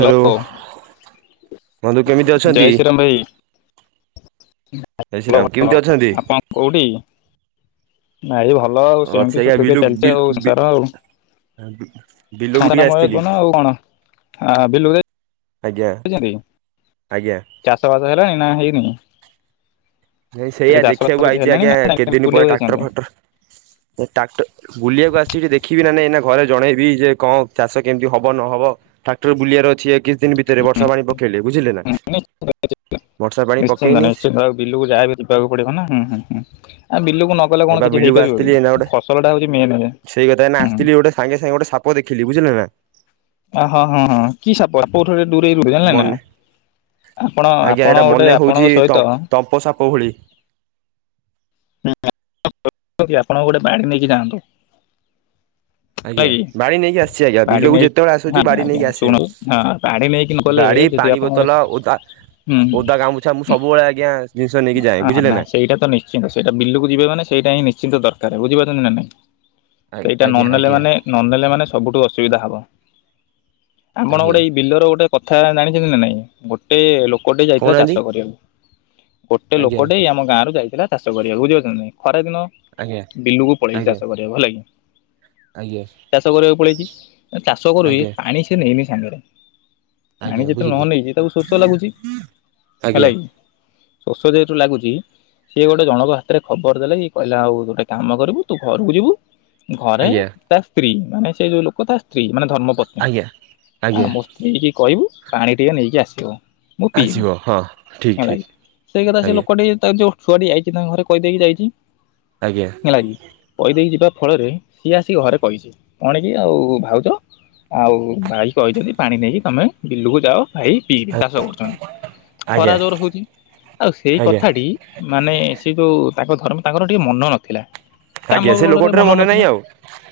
Hello. ବନ୍ଧୁ କେମିତି ଅଛନ୍ତି। ମୁମ୍ବାଇ ଜୟ ଶ୍ରୀରାମ ଭଲ କେମିତି ଅଛନ୍ତି। ଆପଣ କୋଉଠି ଭାଇ ଭଲ ଆଉ ଅଛି ସେମିତି ଆଜ୍ଞା ସୁୁଖି ଦୁଖେ ବିଲୁ ଚାଲିଛି ବିଲୁ ଆଉ ବି ସଂସାର ଆଉ। ବିଲକୁ ସତନା ଟିକେ ମୂଳ ଆସିଥିଲି କହୁନ ଆଉ କଣ ଆ ବିଲକୁ ଆଜ୍ଞା ଯାଇଛନ୍ତି ଆଜ୍ଞା। ଚାଷ ବାସ ହେଲାନଣି ନା ହେଇନି ନାଇଁ ସେଠି ସେଇଆା ଚାଷ ବାସ ଦେଖିବାକୁ କିଛି ଆଇଛି ହେଲାଣି ଆଜ୍ଞା ନା କେତେ ନାଇଁ ଦିନ ପରେ ବୁଲିବାକୁ ଟ୍ରାକ୍ଟର ଯାଇଛନ୍ତି? ଫାକ୍ଟର ଟ୍ରାକ୍ଟର ବୁଲିବାକୁ ଆସିଛି ଦେଖିବି ନା ନାଇଁ ନା ଘରେ ଜଣେଇବି ଯେ କଣ ଚାଷ କେମିତି ହବ ନହବ ଟ୍ରାକ୍ଟର ବୁଲିବାର ଅଛି ଏଇ କିଛି ଦିନ ଭିତରେ ବର୍ଷା ପାଣି ହବ ବୁଝିଲେ। ନା। ନିହାତି ନାଁଇ ବର୍ଷା ପାଣି ନିଶ୍ଚିନ୍ତ ପକେଇନି ନିଶ୍ଚିନ୍ତ ଆଉ ବିଲୁକୁ ଯାହାବି ଜିବା କୁ ପଡିବ ନା ହଁ ହୁଁ ହୁଁ ଆଉ ବିଲକୁ ନଗଲେ କଣ ଏବା କିଛି ବିଲୁକୁ ହେଇପାରିବ ଆସିଥିଲି ଏଇନା କି ଗୋଟେ ଫସଲ ଟା ହଉଛି ମେନ ସେଇ କଥା ଏଇନା ଆସିଥିଲି ଗୋଟେ ସାଙ୍ଗେ ସାଙ୍ଗେ ଗୋଟେ ସାପ ଦେଖିଲି ବୁଝିଲ ନା। ଅ ହଁ ହଁ ହଁ କି ସାପ ସାପଠୁ ଟିକେ ଦୂରେଇ ରହ ଜାଣିଲ ନା। ମନେ ଆପଣ ଆପଣ ଗୋଟେ ଆପଣଙ୍କ ସହିତ କେଉ ସାପ ଭଳି। [inaudible] ଆପଣ ଗୋଟେ ବାଡି ନେଇକି ଯାଆନ୍ତୁ। ହେଲା ଆଜ୍ଞା କି ବାଡି ନେଇକି ଆସିଛି ଆଜ୍ଞା ଗାଡି ବିଲକୁ ନେଇକି ଯେତେବେଳେ ହଁ ଆସୁଛି ଆଜ୍ଞା ବାଡି ଆଜ୍ଞା ନେଇକି ଆସେ ଶୁଣ ମୁଁ। ହଁ ଗାଡି ନେଇକି ନ ଗଲେ ବାଡି, ଯଦି ପାଣି ଆପଣ ଗୋଟେ ବୋତଲ ଓଦା ହୁଁ ଓଦା ଗାମୁଛା ମୁଁ ସବୁବେଳେ ଆଜ୍ଞା ଜିନିଷ ନେଇକି ଯାଏ ହଁ ବୁଝିଲେ ନାଇଁ ନା। ସେଇଟା ତ ନିଶ୍ଚିନ୍ତ ସେଇଟା ବିଲକୁ ଯିବେ ମାନେ ସେଇଟା ହିଁ ନିଶ୍ଚିନ୍ତ ଦରକାର ବୁଝିପାରୁଛନ୍ତି ନା ନାଇଁ ସେଇଟା ଆଜ୍ଞା ନନେଲେ ଆଜ୍ଞା ମାନେ ନନେଲେ ମାନେ ସବୁଠୁ ଅସୁବିଧା ହବ ଆମର ଆଜ୍ଞା ଗୋଟେ ଏଇ ବିଲର ଗୋଟେ କଥା ଜାଣିଛନ୍ତି ନା ନାଇଁ? ଗୋଟେ ଲୋକ ଟେ ଯାଇଥିଲା ଚାଷ କହୁନାହାନ୍ତି କରିବାକୁ, ଗୋଟେ ଆଜ୍ଞା ଲୋକଟେ ଆମ ଗାଁରୁ ଯାଇଥିଲା ଚାଷ କରିବାକୁ ବୁଝିପାରୁଛନ୍ତି ନାଇଁ ଖରା ଦିନ ଆଜ୍ଞା ବିଲୁକୁ ପଳେଇକି ଆଜ୍ଞା ଚାଷ କରିବାକୁ ହେଲା କି। ଆଜ୍ଞା ଚାଷ କରିବାକୁ ପଳେଇଛି ଚାଷ କରୁଛି ଆଜ୍ଞା ପାଣି ସେ ନେଇନି ସାଙ୍ଗରେ ପାଣି ଆଜ୍ଞା ଯେତେବେଳେ ବୁଝିଲି ନନେଇଛି ତାକୁ ଶୋଷ ଲାଗୁଛି ହେଲା ଆଜ୍ଞା କି। ଶୋଷ ଯେହେତୁ ଲାଗୁଛି ସିଏ ଗୋଟେ ଜଣଙ୍କ ହାତରେ ଖବର ଦେଲା କିି କହିଲା ଆଉ ଗୋଟେ କାମ କରିବୁ ତୁ ଘରକୁ ଯିବୁ ଘରେ ଆଜ୍ଞା ତା ସ୍ତ୍ରୀ ମାନେ ସେ ଯୋଉ ଲୋକ ତା ସ୍ତ୍ରୀ ମାନେ ଧର୍ମ ପତ୍ନୀ, ଆଜ୍ଞା ଆ ଆଜ୍ଞା ମୋ ସ୍ତ୍ରୀ କି କହିବୁ ପାଣି ଟିକେ ନେଇକି ଆସିବ। ମୁଁ ପିଇବି ଆସିବ ହଁ ଠିକ ହେଲା ଠିକ କି, ସେଇ କଥା ସେ ଆଜ୍ଞା ଲୋକଟି ତା ଯୋଉ ଛୁଆଟି ଯାଇଛି ତାଙ୍କ ଘରେ କହିଦେଇକି ଯାଇଛି। ଆଜ୍ଞା। ହେଲାକି କହି ଦେଇକି ଯିବା ଫଳରେ ସିଏ ଆସିିକି ଘରେ କହିଛି କଣ କି ଆଉ ଭାଉଜ ଆଉ ଭାଇ କହିଛନ୍ତି ପାଣି ନେଇକି ତମେ ବିଲୁକୁ ଯାଅ ଭାଇ ପିଇବେ ଚାଷ କରୁଛନ୍ତି। ଖରା ଆଜ୍ଞା ଜୋର ହଉଛି ଆଉ ସେଇ ଆଜ୍ଞା କଥାଟି ମାନେ ସେ ଯୋଉ ତାଙ୍କ ଧର୍ମ ତାଙ୍କର ଟିକେ ମନ ନଥିଲା ଆଜ୍ଞା କାମ ସେ ବଳରେ ଲୋକଟାର ମନ ମନେ ନାହିଁ ନଥିଲା। ଆଉ।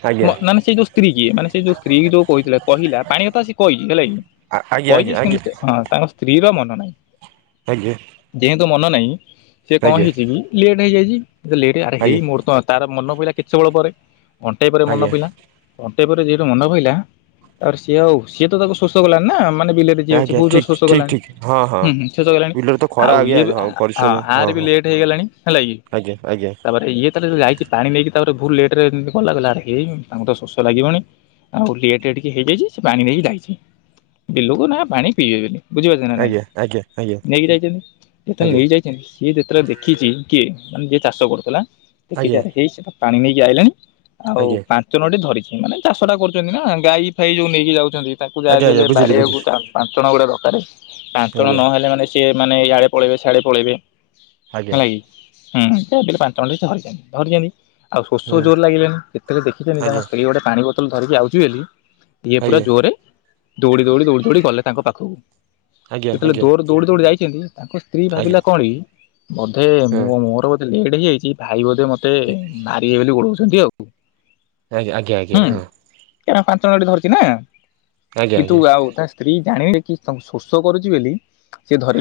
ଆଜ୍ଞା ମାନେ ସେ ଯୋଉ ସ୍ତ୍ରୀ କିଏ ମାନେ ସେ ଯୋଉ ସ୍ତ୍ରୀ କି ଯୋଉଥିଲେ କହିଲା ପାଣି କଥା ସେ କହିଛି ହେଲା କିି। ଆଜ୍ଞ ଆଜ୍ଞା ଆଜ୍ଞା। ହଁ ତାଙ୍କ ସ୍ତ୍ରୀ ର ମନ ନାହିଁ। ଆଜ୍ଞା। ଯେହେତୁ ମନ ନାହିଁ ସେ କଣ ଆଜ୍ଞା ହେଇଛି କି ଲେଟ୍ ହେଇଯାଇଛି ଲେଟ୍ ଆରେ ହେଇ ଆଜ୍ଞା ମୋର ତ ତାର ମନ ପଇଲା କେତେ ବଳ ପରେ। ଘଣ୍ଟେଇ ପରେ ମନ ଆଜ୍ଞା ପଇଲା। ଘଣ୍ଟେ ପରେ ଯହେତୁ ମନେ ପଇଲା ତାପରେ ସିଏ ଆଉ ସିଏ ତ ତାକୁ ଶୋଷ କଲାଣି ନା ମାନେ ବିଲେ ଯିଏ ଅଛି ଆଜ୍ଞା ବହୁତ ଜୋର ଠିକ ଶୋଷ ଠିକ କଲାଣି ଠିକ ହଁ ହଁ ହୁଁ ଶୋଷ କଲାଣି ବିଲରେ ତ ଖରା ଆଉ ଆଜ୍ଞା ଇଏବି ହଁ ଆ ପରିଶ୍ରମ ହଁ। ଆର ବି ଲେଟ୍ ହେଇଗଲାଣି ହେଲା କି ଆଜ୍ଞା ଆଜ୍ଞା ପରେ ଇଏ ତାଲେ ଯାଇଛି ପାଣି ନେଇକି ତାପରେ ବହୁତ ଲେଟ ରେ ଗଲାଗଲାରେଇ ତାଙ୍କୁ ତ ଶୋଷ ଲାଗିବଣି? ଆଉ ଲେଟ ଟିକେ ହେଇଯାଇଛି ସେ ପାଣି ନେଇକି ଯାଇଛି ବିଲକୁ ନା ପାଣି ପିଇବେ ବୋଲି। ବୁଝିପାରୁଛେ ନା ନାଇଁ ଆଜ୍ଞା ଆଜ୍ଞା ଆଜ୍ଞା ନେଇକି ଯାଇଛନ୍ତି ଯେତେବେଳେ ଆଜ୍ଞା ନେଇକି ଯାଇ ସିଏ ଯେତେବେଳେ ଦେଖିଛି କିଏ ମାନେ ଯିଏ ଚାଷ କରୁଥିଲା ଦେଖିଛି ଆଜ୍ଞା ଆରେ ହେଇ ସେଟ ପାଣି ନେଇକି ଆଇିଲଣି ଆଉ ଆଜ୍ଞା ପାଞ୍ଚ ଚନଟେ ଧରିଛି ମାନେ ଚାଷଟା କରୁଛନ୍ତି ନା ଗାଈ ଫାଇ ଯୋଉ ନେଇକି ଯାଉଛନ୍ତି ତାଙ୍କୁ ଯାହା ଆଜ୍ଞା ବି ଆଜ୍ଞା ହେଲେ ବୁଝିଲି ବାଡ଼ିିଆକୁ ବୁଝିଲି ପାଞ୍ଚଣ ଗୁଟେ ଦରକାର ପାଞ୍ଚଣ ଆଜ୍ଞା ନହେଲେ ମାନେ ସିଏ ମାନେ ଇଆଡ଼େ ପଳେଇବେ ସିଆଡ଼େ ପଳାଇବେ। ଆଜ୍ଞା ହେଲା କି ପାଞ୍ଚଣ ଟେ ସେ ଧରିଚନ୍ତି ଧରିଚନ୍ତି। ଆଉ ଶୋଷ ହୁଁ ଜୋର ଲାଗିଲାଣି ଯେତେବେଳେ ଦେଖିେଛନ୍ତି ତାଙ୍କ ଆଜ୍ଞା ସ୍ତ୍ରୀ ଗୋଟେ ପାଣି ବୋତଲ ଧରିକି ଆଉଛି ବୋଲି ଇଏ ପୁରା ଆଜ୍ଞା ଜୋରରେ ଦୌଡ଼ି ଦୌଡ଼ି ଦୌଡ଼ି ଦୌଡ଼ି ଗଲେ ତାଙ୍କ ପାଖକୁ। ଆଜ୍ଞା ଯେତେବେଳେ ଆଜ୍ଞା ଜୋରେ ଦୌଡି ଦୌଡି ଯାଇଛନ୍ତି ତାଙ୍କ ସ୍ତ୍ରୀ ଆଜ୍ଞା ଭାବିଲା କଣ କି ବୋଧେ ହଁ ମୁଁ ମୋର ଲେଟ୍ ହେଇଯାଇଛି ଭାଇ ବୋଧେ ମତେ ମାରିବେ ବୋଲି ଗୋଡଉଛନ୍ତି ଆଉ। ଆଜ୍ଞା ଆଜ୍ଞା ଆଜ୍ଞା ହୁଁ ହଁ! ପାଞ୍ଚ ମିନିଟ୍ ଧରିଛି ନା ଆଜ୍ଞା କିନ୍ତୁ ଆଜ୍ଞା ଆଉ ସ୍ତ୍ରୀ ଜାଣିଲେ କି ତାଙ୍କୁ ଶୋଷ କରୁଛି ବୋଲି।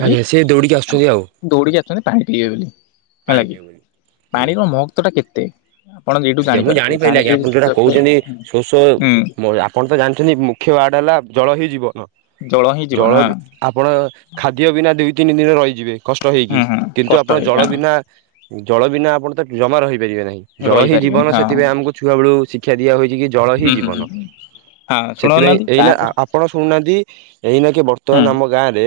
ଆଜ୍ଞା ସେଏ ଦୌଡ଼ିକି ଆସୁଛନ୍ତି ଆଉ। ଦୌଡ଼ିିକି ଆସୁଛନ୍ତି ପାଣି ପିଇବେ ବୋଲି ପାଣି ହେଲା କି ପିଇବେ ବୋଲି ଆଜ୍ଞା ପାଣିର ମହତ୍ଵ ଟା କେତେ। ଆପଣ ଏଇଠୁ ଆଜ୍ଞା ମୁଁ ଜାଣିପାରୁଥିବେ ଜାଣିପାରିଲି ଆଜ୍ଞା ପାଣିରେ ଆପଣ ଯୋଉଟା ଯେତେ କହୁଛନ୍ତି ଶୋଷ ହୁଁ ଆପଣ ତ ଜାଣିଛନ୍ତି ମୁଖ୍ୟ ୱାର୍ଡ ହେଲା ଜଳ ହିଁ ଜୀବନ ହିଁ ଜଳ ଜୀବନ ହଁ ଆପଣ ଖାଦ୍ୟ ବିନା ଦୁଇ ତିନି ଦିନ ରହିଯିବେ କଷ୍ଟ ହେଇକି। ହୁଁ ହୁଁ କିନ୍ତୁ କଷ୍ଟ ଆପଣ ହେଇ ଜଳ ହଁ ବିନା ଜଳ ବିନା ଆପଣ ତ ଜମା ରହିପାରିବେ ନାହିଁ ଜଳ ହେଇ ରହିପାରିବେନି ଜୀବନ ହଁ ସେଥିପାଇଁ ଆମକୁ ଛୁଆବେଳୁ ଶିକ୍ଷା ଦିଆ ହୋଇଛି କି ଜଳ ହଁ ହୁଁ ହୁଁ ଜୀବନ। ହୁଁ ହଁ ସେଥିପାଇଁ ଶୁଣଉନାହାନ୍ତି ଏଇନା ତାପରେ ଆପଣ ଶୁଣୁନାହାନ୍ତି ଏଇନାକେ ହୁଁ ବର୍ତ୍ତମାନ ଆମ ଗାଁ ରେ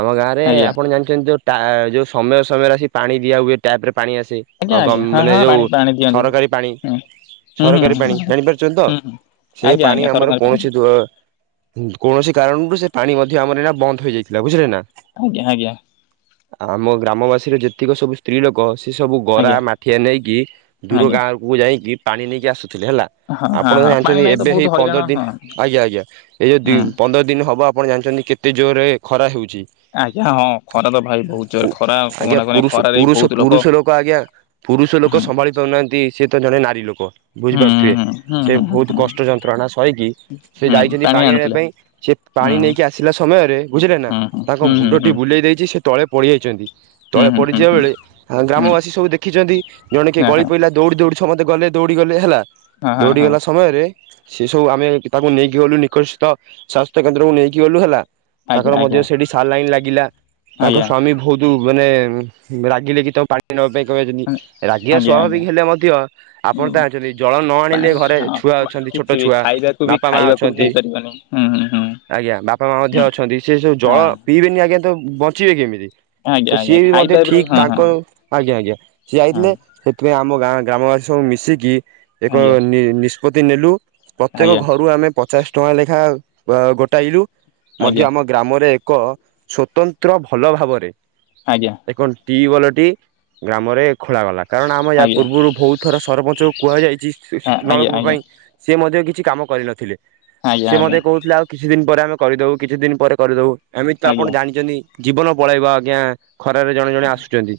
ଆମ ଗାଁ ରେ ଆଜ୍ଞା ଆପଣ ଜାଣିଛନ୍ତି ଯୋଉ ଟା ଯୋଉ ସମୟ ସମୟରେ ଆସିିକି ପାଣି ଦିଆ ହୁଏ ଟ୍ୟାପ ରେ ପାଣି ଆସେ ଆଜ୍ଞା ଗ ଆଜ୍ଞା ହଁ ମାନେ ହଁ ପାଣି ଯୋଉ ପାଣି ଦିଅନ୍ତି ସରକାରୀ ପାଣି। ହୁଁ ହୁଁ ହୁଁ ସରକାରୀ ହୁଁ ପାଣି ଜାଣିପାରୁଛନ୍ତି ତ? ହୁଁ ହୁଁ ସେ ଆଜ୍ଞା ଆଜ୍ଞା ପାଣି ଆମର ସରକାରୀ ପାଣି କୌଣସି ଦୁ କୌଣସି କାରଣରୁ ସେ ପାଣି ମଧ୍ୟ ଆମର ବନ୍ଦ ହେଇଯାଇଥିଲା ବୁଝିଲେ ନା? ଆଜ୍ଞା ଆଜ୍ଞା। ଆମ ଗ୍ରାମବାସୀର ଯେତିକି ସବୁ ସ୍ତ୍ରୀ ଲୋକ ସେ ସବୁ ଗରା, ଆଜ୍ଞା ମାଠିଆ ନେଇକି ଦୂର ଆଜ୍ଞା ଗାଁ କୁ ଯାଇକି ପାଣି ନେଇକି ଆସୁଥିଲେ ହେଲା। ହଁ ହଁ ଆପଣ ହଁ ପାଣି ଜାଣିଛନ୍ତି ନାଇଁ ତ ଏବେ ବହୁତ ହେଇ ହଇରାଣ ପନ୍ଦର ହଁ ଦିନ ଆଜ୍ଞା ଆଜ୍ଞା ଏଇ ହୁଁ ଯୋଉ ପନ୍ଦର ଦିନ ହବ ଆପଣ ଜାଣିଛନ୍ତି କେତେ ଜୋରରେ ଖରା ହେଉଛି। ଆଜ୍ଞା ହଁ ଖରା ତ ଭାଇ ବହୁତ ପୁ ଜୋର ଖରା ଆଜ୍ଞା କହନା କହନା ପୁରୁଷ ଖରାରେ ବି ପୁରୁଷ ବହୁତ ଲୋକ ପୁରୁଷ ଲୋକ ଆଜ୍ଞା ପୁରୁଷ ଲୋକ ହୁଁ ସମ୍ଭାଳି ପାରୁନାହାନ୍ତି ସେ ତ ଜଣେ ନାରୀ ଲୋକ। ହୁଁ ବୁଝିପାରୁଥିବେ ହୁଁ ହୁଁ ସେ ହୁଁ ବହୁତ ହୁଁ କଷ୍ଟ ଯନ୍ତ୍ରଣା ସହିକି ସେ ହୁଁ ଯାଇଛନ୍ତି ପାଣି ଆଣିବା ଆଣୁଥିଲେ ପାଇଁ ସେ ହୁଁ ପାଣି ନେଇକି ଆସିଲା ସମୟରେ ବୁଝିଲେ ନା? ହୁଁ ତାଙ୍କ ହୁଁ ହୁଁ ହୁଁ ମୁଣ୍ଡ ହୁଁ ହୁଁ ବୁଲେଇ ଦେଇଛି ସେଠ ତଳେ ପଡିଯାଇଛନ୍ତି। ତଳେ ହୁଁ ହୁଁ ପଡିଯିବା ହୁଁ ବେଳେ ହୁଁ ଗ୍ରାମବାସୀ ସବୁ ଦେଖିଛନ୍ତି ଜଣେ କିଏ ହଁ ଗଳି ହଁ ଦୌଡି ଦୌଡି ସମସ୍ତେ ଗଲେ ଦୌଡି ଗଲେ ହେଲା। ହଁ ହଁ ଦୌଡି ହଁ ଗଲା ସମୟରେ ସେ ସବୁ ଆମେ ତାକୁ ନେଇକି ଗଲୁ ନିକଟଥ ସ୍ଵାସ୍ଥ୍ୟ କେନ୍ଦ୍ରକୁ ନେଇକି ଗଲୁ ହେଲା। ଆଜ୍ଞା ତାଙ୍କର ମଧ୍ୟ ଆଜ୍ଞା ସେଠି ସାଲାଇନ୍ ଲାଗିଲା ତାଙ୍କ ଆଜ୍ଞା ସ୍ଵାମୀ ବହୁତ ମାନେ ରାଗିଲେ କି ତମେ ପାଣି ନବା ପାଇଁ କହିଛନ୍ତି ରାଗିବା ଆଜ୍ଞା ସ୍ୱାଭାବିକ ଆଜ୍ଞା ହେଲେ ମଧ୍ୟ ଆପଣ ହୁଁ ଜଣିଛନ୍ତି ଜଳ ନ ଆଣିଲେ ପାଣି ଘରେ ହଁ ଛୁଆ ଅଛନ୍ତି ଛୋଟ କିଛି ବି ଛୁଆ ଖାଇବାକୁ ବି ବାପା ମା ଖାଇବାକୁ ବି ଅଛନ୍ତି ହେଇ ପାରିବନି। ହୁଁ ହୁଁ ହୁଁ। ଆଜ୍ଞା ବାପା ମା ମଧ୍ୟ ହଁ ଅଛନ୍ତି ସେ ସବୁ ଜଳ ପିଇବେନି ଆଜ୍ଞା ତ ବଞ୍ଚିବେ କେମିତି? ଆଜ୍ଞା ତ ଆଜ୍ଞା ସିଏ ବି ମଧ୍ୟ ଖାଇପାରିବନି ଠିକ ହଁ ହଁ ହଁ ତାଙ୍କର ଆଜ୍ଞା ଆଜ୍ଞା ସିଏ ଯାଇଥିଲେ ସେଥିପାଇଁ ଆମ ଗାଁ ଗ୍ରାମବାସୀ ସବୁ ମିଶିକି ଏକ ଆଜ୍ଞା ନିଷ୍ପତି ନେଲୁ ପ୍ରତ୍ୟେକ ଆଜ୍ଞା ଘରୁ ଆମେ ପଚାଶ ଟଙ୍କା ଲେଖାଏ ଗୋଟାଇଲୁ ମଧ୍ୟ ଆଜ୍ଞା ଆମ ଗ୍ରାମରେ ଏକ ସ୍ଵତନ୍ତ୍ର ଭଲ ଭାବରେ ଆଜ୍ଞା ଏକ ଟିୱଲ ଟି ଗ୍ରାମରେ ଖୋଳାଗଲା କାରଣ ଆମ ୟା ଆଜ୍ଞା ପୂର୍ବରୁ ବହୁତ ଥର ସରପଞ୍ଚଙ୍କୁ କୁହାଯାଇଛି। ନଳ ଆଜ୍ଞା କୂପ ଆଜ୍ଞା ପାଇଁ ସେ ମଧ୍ୟ କିଛି କାମ କରିନଥିଲେ ଆଜ୍ଞା ଆଜ୍ଞା ସେ ମଧ୍ୟ କହୁଥିଲେ ଆଉ କିଛି ଦିନ ପରେ ଆମେ କରିଦଉ କିଛି ଦିନ ପରେ କରିଦଉ ଏମିତି ତ ଆପଣ ଆଜ୍ଞା ଜାଣିଛନ୍ତି ଜୀବନ ପଳେଇବ ଆଜ୍ଞା। ଖରାରେ ଜଣେ ଜଣେ ଆସୁଛନ୍ତି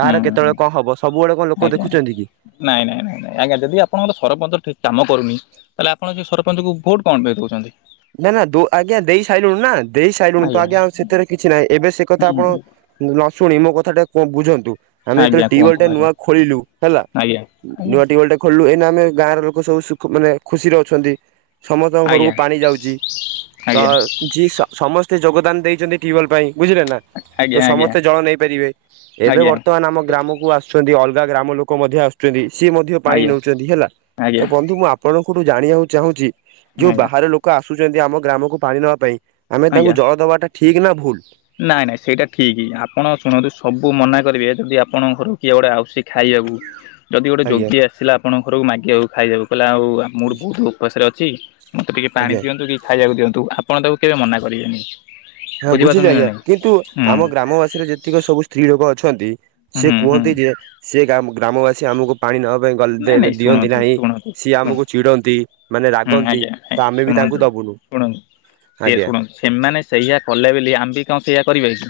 କାହାର ହୁଁ କେତେବେଳେ ହୁଁ କଣ ହବ ସବୁବେଳେ କଣ ଲୋକ ଆଜ୍ଞା ଦେଖୁଛନ୍ତି କି? ନାଇଁ ନାଇଁ ନାଇଁ ନାଇଁ ଆଜ୍ଞା ଯଦି ଆଣଙ୍କର ସରପଞ୍ଚର ଠିକ କାମ କରୁନି। ତାହେଲେ ଆପଣ ସେ ସରପଞ୍ଚଙ୍କୁ ଭୋଟ କଣ ପାଇଁ ଦଉଛନ୍ତି? ନା ନା ଆଜ୍ଞା ଦେଇ ସାଇଲୁଣି ନା ଦେଇ ସାଇଲୁଣି ତ ଆଜ୍ଞା ସେଥିରେ କିଛି ନାହିଁ ଏବେ ସେ କଥା ଆପଣ ହୁଁ ନ ଶୁଣି ମୋ କଥା ଟା କୁ ବୁଝନ୍ତୁ। ଆମେ ଯେତେବେଳେ ଆଜ୍ଞା ଟିୱେଲ କୁହନ୍ତୁ ଟା ନୂଆ ଖୋଳିଲୁ ହେଲା ଆଜ୍ଞା ଆଜ୍ଞା ନୂଆ ଖୋଳିଲୁ ଏଇନା ଆମେ ଗାଁ ର ଲୋକ ସବୁ ଖୁ ମାନେ ଖୁସିରେ ଅଛନ୍ତି ସମସ୍ତଙ୍କ ଆଜ୍ଞା ଘରକୁ ପାଣି ଯାଉଛି ତ ଆଜ୍ଞା ଯି ସମସ୍ତେ ଯୋଗଦାନ ଦେଇଛନ୍ତି ଟିଓଲ ପାଇଁ ବୁଝିଲେ ନା। ତ ଆଜ୍ଞା ଆଜ୍ଞା ସମସ୍ତେ ଜଳ ନେଇ ପାରିବେ। ଏବେ ଆଜ୍ଞା ବର୍ତ୍ତମାନ ଆମ ଗ୍ରାମକୁ ଆସୁ ଛନ୍ତି ଅଲଗା ଗ୍ରାମ ଲୋକ ମଧ୍ୟ ଆସୁଛନ୍ତି ସିଏ ମଧ୍ୟ ପାଣି ଆଜ୍ଞା ନେଉଛନ୍ତି ହେଲା। ତ ଆଜ୍ଞା ଆଜ୍ଞା ଆଜ୍ଞା ବନ୍ଧୁ ମୁଁ ଆପ୍ ଆପଣଙ୍କଠୁ ଜାଣିବାକୁ ଚାହୁଁଛି ଯୋଉ ବାହାର ଲୋକ ଆସୁଛନ୍ତି ଆମ ଗ୍ରାମକୁ ପାଣି ନବା ପାଇଁ ଆମେ ତାଙ୍କୁ ଆଜ୍ଞା ଜଳ ଦବାଟା ଠିକ ନା ଭୁଲ? ନାଇଁ ନାଇଁ ସେଇଟା ଠିକି ଆପଣ ଶୁଣନ୍ତୁ ସବୁ ମନା କରିବେ ଯଦି ଆପଣଙ୍କ ଘରକୁ କିଏ ଗୋଟେ ଆଉଚି ଖାଇଆବୁ। ଯଦି ଗୋଟେ ଆଜ୍ଞା ଯୋଗୀ ଆସିଲା ଆପଣଙ୍କ ଘରକୁ ମାଗିବାକୁ ଖାଇବାକୁ କହିଲା ଆଉ ଆମ ମୋର ବହୁତ ଉପାସରେ ଅଛି ମତେ ଟିକେ ପାଣି ଆଜ୍ଞା ଦିଅନ୍ତୁ କି ଖାଇବାକୁ ଦିଅନ୍ତୁ ଆପଣ ତାକୁ କେବେ ମନା କରିବେନି। ହଁ ବୁଝିଲି ବୁଝିପାରୁଛନ୍ତି ନା ଆଜ୍ଞା ନାଇଁ କିନ୍ତୁ ହୁଁ ଆମ ଗ୍ରାମବାସୀରେ ଯେତିକି ସବୁ ସ୍ତ୍ରୀ ଲୋକ ଅଛନ୍ତି। ସେ ହୁଁ ହୁଁ କୁହନ୍ତି ଯେ ସେ ଗ୍ରା ଗ୍ରାମବାସୀ ଆମକୁ ପାଣି ନବା ପାଇଁ ଗଲେ ନାଇଁ ଦେ ନାଇଁ ଦିଅନ୍ତି ଶୁଣନ୍ତୁ ନାହିଁ ଶୁଣନ୍ତୁ ସିଏ ଶୁଣ ଆମକୁ ଚିଡନ୍ତି। ମାନେ ହୁଁ ରାଗନ୍ତି ଆଜ୍ଞା ତ ଆମେ ବି ଶୁଣନ୍ତୁ ତାଙ୍କୁ ଦବୁନୁ ଶୁଣନ୍ତୁ ସେ ଆଜ୍ଞା। ଶୁଣନ୍ତୁ ସେମାନେ ସେଇଆ କଲେ ବୋଲି ଆମ୍ ବି କଣ ସେଇଆ କରିବେ କି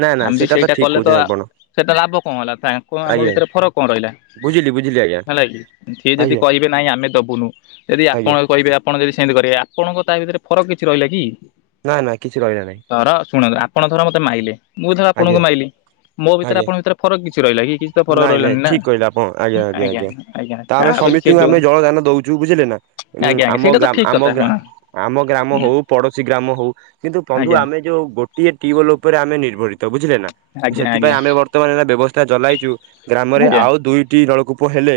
ନା ନା ଆମ ବି ସେଇଟା ଠିକ କଲେ କହୁଛନ୍ତି ତ ଆପଣ। ସେଇଟା ଲାଭ କଣ ହେଲା ତାଙ୍କ ଆମ ଆଜ୍ଞା ଭିତରେ ଫରକ କଣ ରହିଲା। ବୁଝିଲି ବୁଝିଲି ଆଜ୍ଞା। ହେଲା କି ସିଏ ଯଦି ଆଜ୍ଞା କହିବେ ନାଇଁ ଆମେ ଦବୁନୁ। ଯଦି ଆଜ୍ଞା ଆପଣ କହିବେ ଆପଣ ଯଦି ସେମିତି କରିବେ ଆପଣଙ୍କ ତା ଭିତରେ ଫରକ କିଛି ରହିଲା କି? ନା ନା କିଛି ରହିଲା ନାହିଁ ତର ଶୁଣନ୍ତୁ ଆପଣ ଧର ମତେ ମାଇଲେ। ମୁଁ ଧର ଆପଣଙ୍କୁ ଆଜ୍ଞା ମାଇଲି ମୋ ଭିତରେ ଆଜ୍ଞା ଆପଣଙ୍କ ଭିତରେ ଫରକ କିଛି ରହିଲା କି ତ ଫରକ ନାଇଁ ନାଇଁ ରହିଲାନି ନା। ଠିକ କହିଲେ ଆପଣ ହୁଁ ଆଜ୍ଞା ଆଜ୍ଞା ଆଜ୍ଞା ତା ଆମେ ବୋଲି ସେ ସମୀସ୍ତଙ୍କୁ ଯୋଉ ଆମେ ଜଳ ଦାନ ଦଉଛୁ। ଚୁ ବୁଝିଲେ ନା ଆଜ୍ଞା ଆଜ୍ଞା ଆମ ସେଇଟା ତ ଗ୍ରା ଠିକ କଥା ଆମ ହଁ। ଗ୍ରା ଆମ ଗ୍ରାମ ହୁଁ ହଉ ପଡୋଶୀ ଗ୍ରାମ ହଉ କିନ୍ତୁ ବନ୍ଧୁ ଆଜ୍ଞା ଆମେ ଯୋଉ ଗୋଟ୍ ଗୋଟିଏ ଟ୍ୟୁଉବଲ୍ ଉପରେ ଆମେ ନିର୍ଭରୀିତ ବୁଝିଲେ ନା ଆଜ୍ଞା ସେଥିପାଇଁ ଆଜ୍ଞା ଆମେ ବର୍ତ୍ତମାନ ଏ ବ୍ୟବସ୍ଥା ଚଳାଇ ଗ୍ରାମରେ ଆଜ୍ଞା ଆଉ ଦୁଇଟି ନଳକୂପ ହେଲେ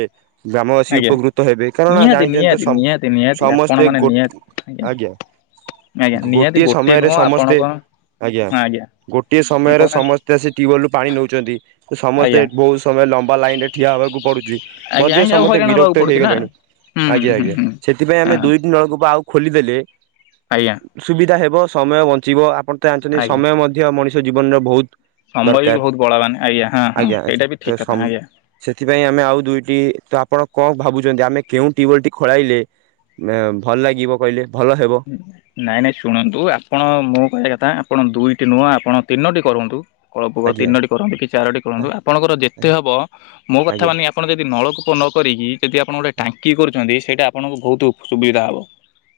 ଗ୍ରାମବାସୀ ଆଜ୍ଞା। ଉପକୃତ ହେବେ କାରଣ ନିହାତି ଜାଣିଛନ୍ତି ତ ନିହାତି ସମ୍ ନିହାତି ନିହାତି ଆପଣ ସମସ୍ତେ ମାନେ ଗୋଟେ ନିହାତି ଆଜ୍ଞା। ଆଜ୍ଞା ନିହାତି ଗୋଟିଏ ଗୋଟେ ସମୟରେ ନୁହଁ ଆପଣ ସମସ୍ତେ କଣ ଆଜ୍ଞା, ଗୋଟିଏ ସମୟରେ କହୁନାହାନ୍ତି ସମସ୍ତେ ଆସି ଟ୍ୟୁବଲ ରୁ ପାଣି ନେଉଛନ୍ତି ସମସ୍ତେ ମତେ ଆଜ୍ଞା ବହୁତ ସମୟ ଲମ୍ବା ଲାଇନରେ ଠିଆ ହେବାକୁ ପଡୁଛି ଆଜ୍ଞା ମଧ୍ୟ ଆଜ୍ଞା ଆଉ ସମଦେ ହଇରାଣ ହବାକୁ ବିରକ୍ତ ପଡୁଛି ନା ହେଇଗଲେଣି ହୁଁ ହୁଁ ଆଜ୍ଞା ହୁଁ ଆଜ୍ଞା ହୁଁ ସେଥିପାଇଁ ଆମେ ହଁ ଦୁଇଟି ନଳକୂପ ଆଉ ଖୋଲିଦେଲେ ଆଜ୍ଞା। ସୁବିଧା ହେବ ସମୟ ବଞ୍ଚିବ ଆପଣ ତ ଜାଣିଛନ୍ତି ଆଜ୍ଞା ସମୟ ମଧ୍ୟ ମଣିଷ ଜୀବନର ବହୁତ ସମୟ ବି ଦରକାର। ବହୁତ ବଳବାନ ଆଜ୍ଞା ହଁ ହଁ ଆଜ୍ଞା ସେଇଟା ବି ତ ଠିକ୍ ସମ କଥା ଆଜ୍ଞା। ସେଥିପାଇଁ ଆମେ ଆଉ ଦୁଇଟି ତ ଆପଣ କଣ ଭାବୁଛନ୍ତି ଆମେ କେଉଁ ଟିିଉବଲ ଟି ଖୋଳାଇଲେ ଭଲ ଲାଗିବ କହିଲେ ଭଲ ହେବ। ନାଇଁ ନାଇଁ ଶୁଣନ୍ତୁ ଆପଣ ମୁଁ କହିବା କଥା ଆପଣ ଦୁଇଟି ନୁହଁ ଆପଣ ତିନୋଟି କରନ୍ତୁ। ନଲକୂପ ଆଜ୍ଞା ତିନୋଟି କରନ୍ତୁ କି ଚାରୋଟି କରନ୍ତୁ ଆପଣଙ୍କର ଯେତେ ହବ ମୋ କଥା ଆଜ୍ଞା। ମାନି ଆପଣ ଯଦି ନଳକୂପ ନ କରିକି ଯଦି ଆପଣ ଗୋଟେ ଟାଙ୍କି କରୁଛନ୍ତି ସେଇଟା ଆପଣଙ୍କୁ ବହୁତ ଉ ସୁବିଧା ହବ।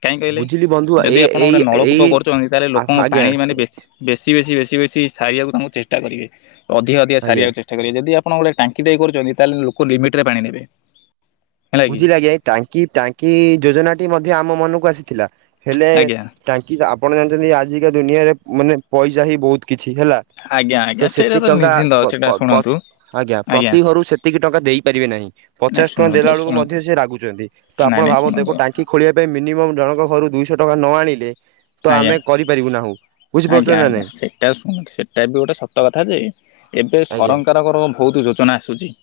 କାହିଁକି କହିଲେ ବୁଝିଲି ବନ୍ଧୁ ଯଦି ଏଇ ଆପଣ ଗୋଟେ ଏଇ ଏଇ ନଳକୂପ କରୁଛନ୍ତି ତାହେଲେ ଲୋକଙ୍କ ଆଜ୍ଞା ପାଣି ମାନେ ବେଶୀ ବେଶୀ ବେଶୀ ବେଶୀ ବେଶୀ ସାରିବାକୁ ତାଙ୍କୁକୁ ଚେଷ୍ଟା କରିବେ ଅଧିକା ଅଧିକା ଆଜ୍ଞା। ସାରିବାକୁ ଚେଷ୍ଟା ଯଦି ଆପଣ ଗୋଟେ ଟାଙ୍କି ଦେଇଛନ୍ତି ତାହେଲେ ଲୋକ ଲିମିଟ୍ ରେ ପାଣି ନେବେ। ହେଲା କି ବୁଝିଲି ଆଜ୍ଞା ଟାଙ୍କି ଟାଙ୍କି ଯୋଜନା ଟି ମଧ୍ୟ ଆମ ମନକୁ ଆସିଥିଲା ହେଲେ ଆଜ୍ଞା ଟାଙ୍କି ଆପଣ ଜାଣିଛନ୍ତି ଆଜିକା ଦୁନିଆରେ ମାନେ ପଇସା ହି ବହୁତ କିଛି ହେଲା। ଆଜ୍ଞା ଆଜ୍ଞା ତ ସେଇଟା ସେତେକି ଟଙ୍କା ନିଶ୍ଚିନ୍ତ ପ ସେଇଟା ପ ପ ଶୁଣନ୍ତୁ ଆଜ୍ଞା, ପ୍ରତି ଘରୁ ସେତିକି ଟଙ୍କା ଦେଇପାରିବେ ନାହିଁ ନାଇଁ ପଚାଶ ଟଙ୍କା ଶୁଣନ୍ତୁ ଦେଲା ବେଳକୁ ଶୁଣନ୍ତୁ ମଧ୍ୟ ସେ ରାଗୁଛନ୍ତି। ତ ନାଇଁ ଆପଣ ନାଇଁ ଶୁଣନ୍ତୁ ଭାବନ୍ତୁ ଟାଙ୍କି ଖୋଳିବା ମିନିମମ୍ ଜଣଙ୍କ ଘରୁ ଦୁଇଶହ ଟଙ୍କା ନ ଆଣିଲେ ତ ଆଜ୍ଞା ଆମେ କରିପାରିବୁ ନାହୁ ଆଜ୍ଞା ଆଜ୍ଞା ସେଇଟା ଶୁଣନ୍ତି ସେଟା ବି ଗୋଟେ ସତ କଥା ଯେ ଏବେ ଆଜ୍ଞା ସରକାରଙ୍କର ବହୁତ ଯୋଜନା ଆସୁଛି।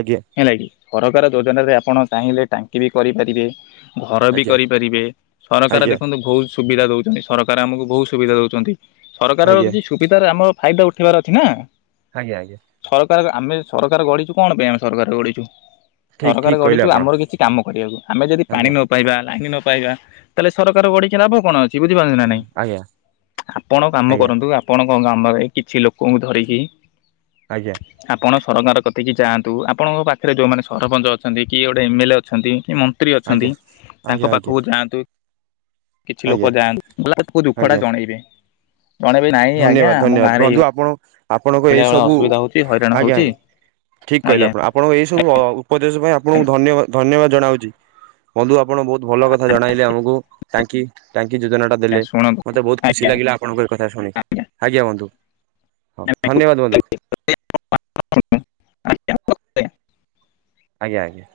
ଆଜ୍ଞା। ହେଲାକି ସରକାର ଯୋଜନାରେ ଆପଣ ଚାହିଁଲେ ଟାଙ୍କି ବି କରିପାରିବେ। ଘର ବି ଆଜ୍ଞା କରିପାରିବେ ସରକାର ଆଜ୍ଞା ଦେଖନ୍ତୁ ବହୁତ ସୁବିଧା ଦଉଛନ୍ତି। ସରକାର ଆମକୁ ବହୁତ ସୁବିଧା ଦଉଛନ୍ତି। ସରକାରର ଆଜ୍ଞା କିଛି ସୁବିଧା ରେ ଆମର ଫାଇଦା ଉଠେଇବାର ଅଛି ନା। ଆଜ୍ଞା ଆଜ୍ଞା। ସରକାର ଆମେ ସରକାର ଗଢିଛୁ, କଣ ପାଇଁ ଆମେ ସରକାର ଗଢିଛୁ? ଠିକ ସରକାର ଠିକ କହିଲେ ଗଢୁଛୁ ଆପଣ ଆମର କିଛି କାମ କରିବାକୁ ଆମେ ଯଦି ପାଣି ଆଜ୍ଞା ନ ପାଇବା ଲାଇନ ନ ପାଇବା ତାହେଲେ ସରକାର ଗଡିକି ଲାଭ କଣ ସି ବୁଝିପାରୁନ୍ତି ନା ନାଇଁ? ଆଜ୍ଞା ଆପଣ କାମ ଆଜ୍ଞା କରନ୍ତୁ ଆ ଆପଣଙ୍କ ଗ୍ରାମରେ କିଛି ଲୋକଙ୍କୁ ଧରିକି ଆଜ୍ଞା। ଆପଣ ସରକାର କତିକିି ଯାଆନ୍ତୁ। ଆପଣଙ୍କ ପାଖରେ ଯୋଉମାନେ ସରପଞ୍ଚ ଅଛନ୍ତି, କି ଗୋଟେ ଏମଲେ ଅଛନ୍ତି, କି ମ ତ୍ରୀ ଆଜ୍ଞା ଅଛନ୍ତି ଆଜ୍ଞା ତାଙ୍କ ଆଜ୍ଞା ପାଖକୁ ଯାଆନ୍ତୁ। କିଛି ଆଜ୍ଞା ଲୋକ ଯାଆନ୍ତି ଦୁଃଖ ଟା ଆଜ୍ଞା ଜଣେଇବେ। ଜଣେଇବେ ନାଇଁ ଧନ୍ୟବାଦ ଆଜ୍ଞା ଆମ ଧନ୍ୟବାଦ ଗାଁରେ ବନ୍ଧୁ ଏଇ ଆପଣ ଆପଣ ଭଳିଆ ଅସୁବିଧା ହଉଛି, ହଇରାଣ ହଉଛି। ଠିକ୍ କହିଲେ ଆଜ୍ଞା। ଆପଣ ଆପଣଙ୍କ ଏଇ ସବୁ ଉପଦେଶ ପାଇଁ ଆପଣଙ୍କୁ ଧନ୍ୟବା ଧନ୍ୟବାଦ ଜଣାଉଛି। ବନ୍ଧୁ ଆପଣ ବହୁତ ଭଲ କଥା ଜଣାଇଲେ ଆମକୁ। ଟାଙ୍କି ଟାଙ୍କି ଯୋଜନା ଟା ଆଜ୍ଞା ଦେଲେ। ଶୁଣନ୍ତୁ ମତେ ବହୁତ ଆଜ୍ଞା ଖୁସି ଲାଗିଲା ଆପଣଙ୍କର କଥା ଶୁଣିି। ଆଜ୍ଞା ବନ୍ଧୁ। ହଉ ଧନ୍ୟବାଦ ବନ୍ଧୁ। ଆଜ୍ଞା [unintelligible] ଆଜ୍ଞା। ଆଜ୍ଞା।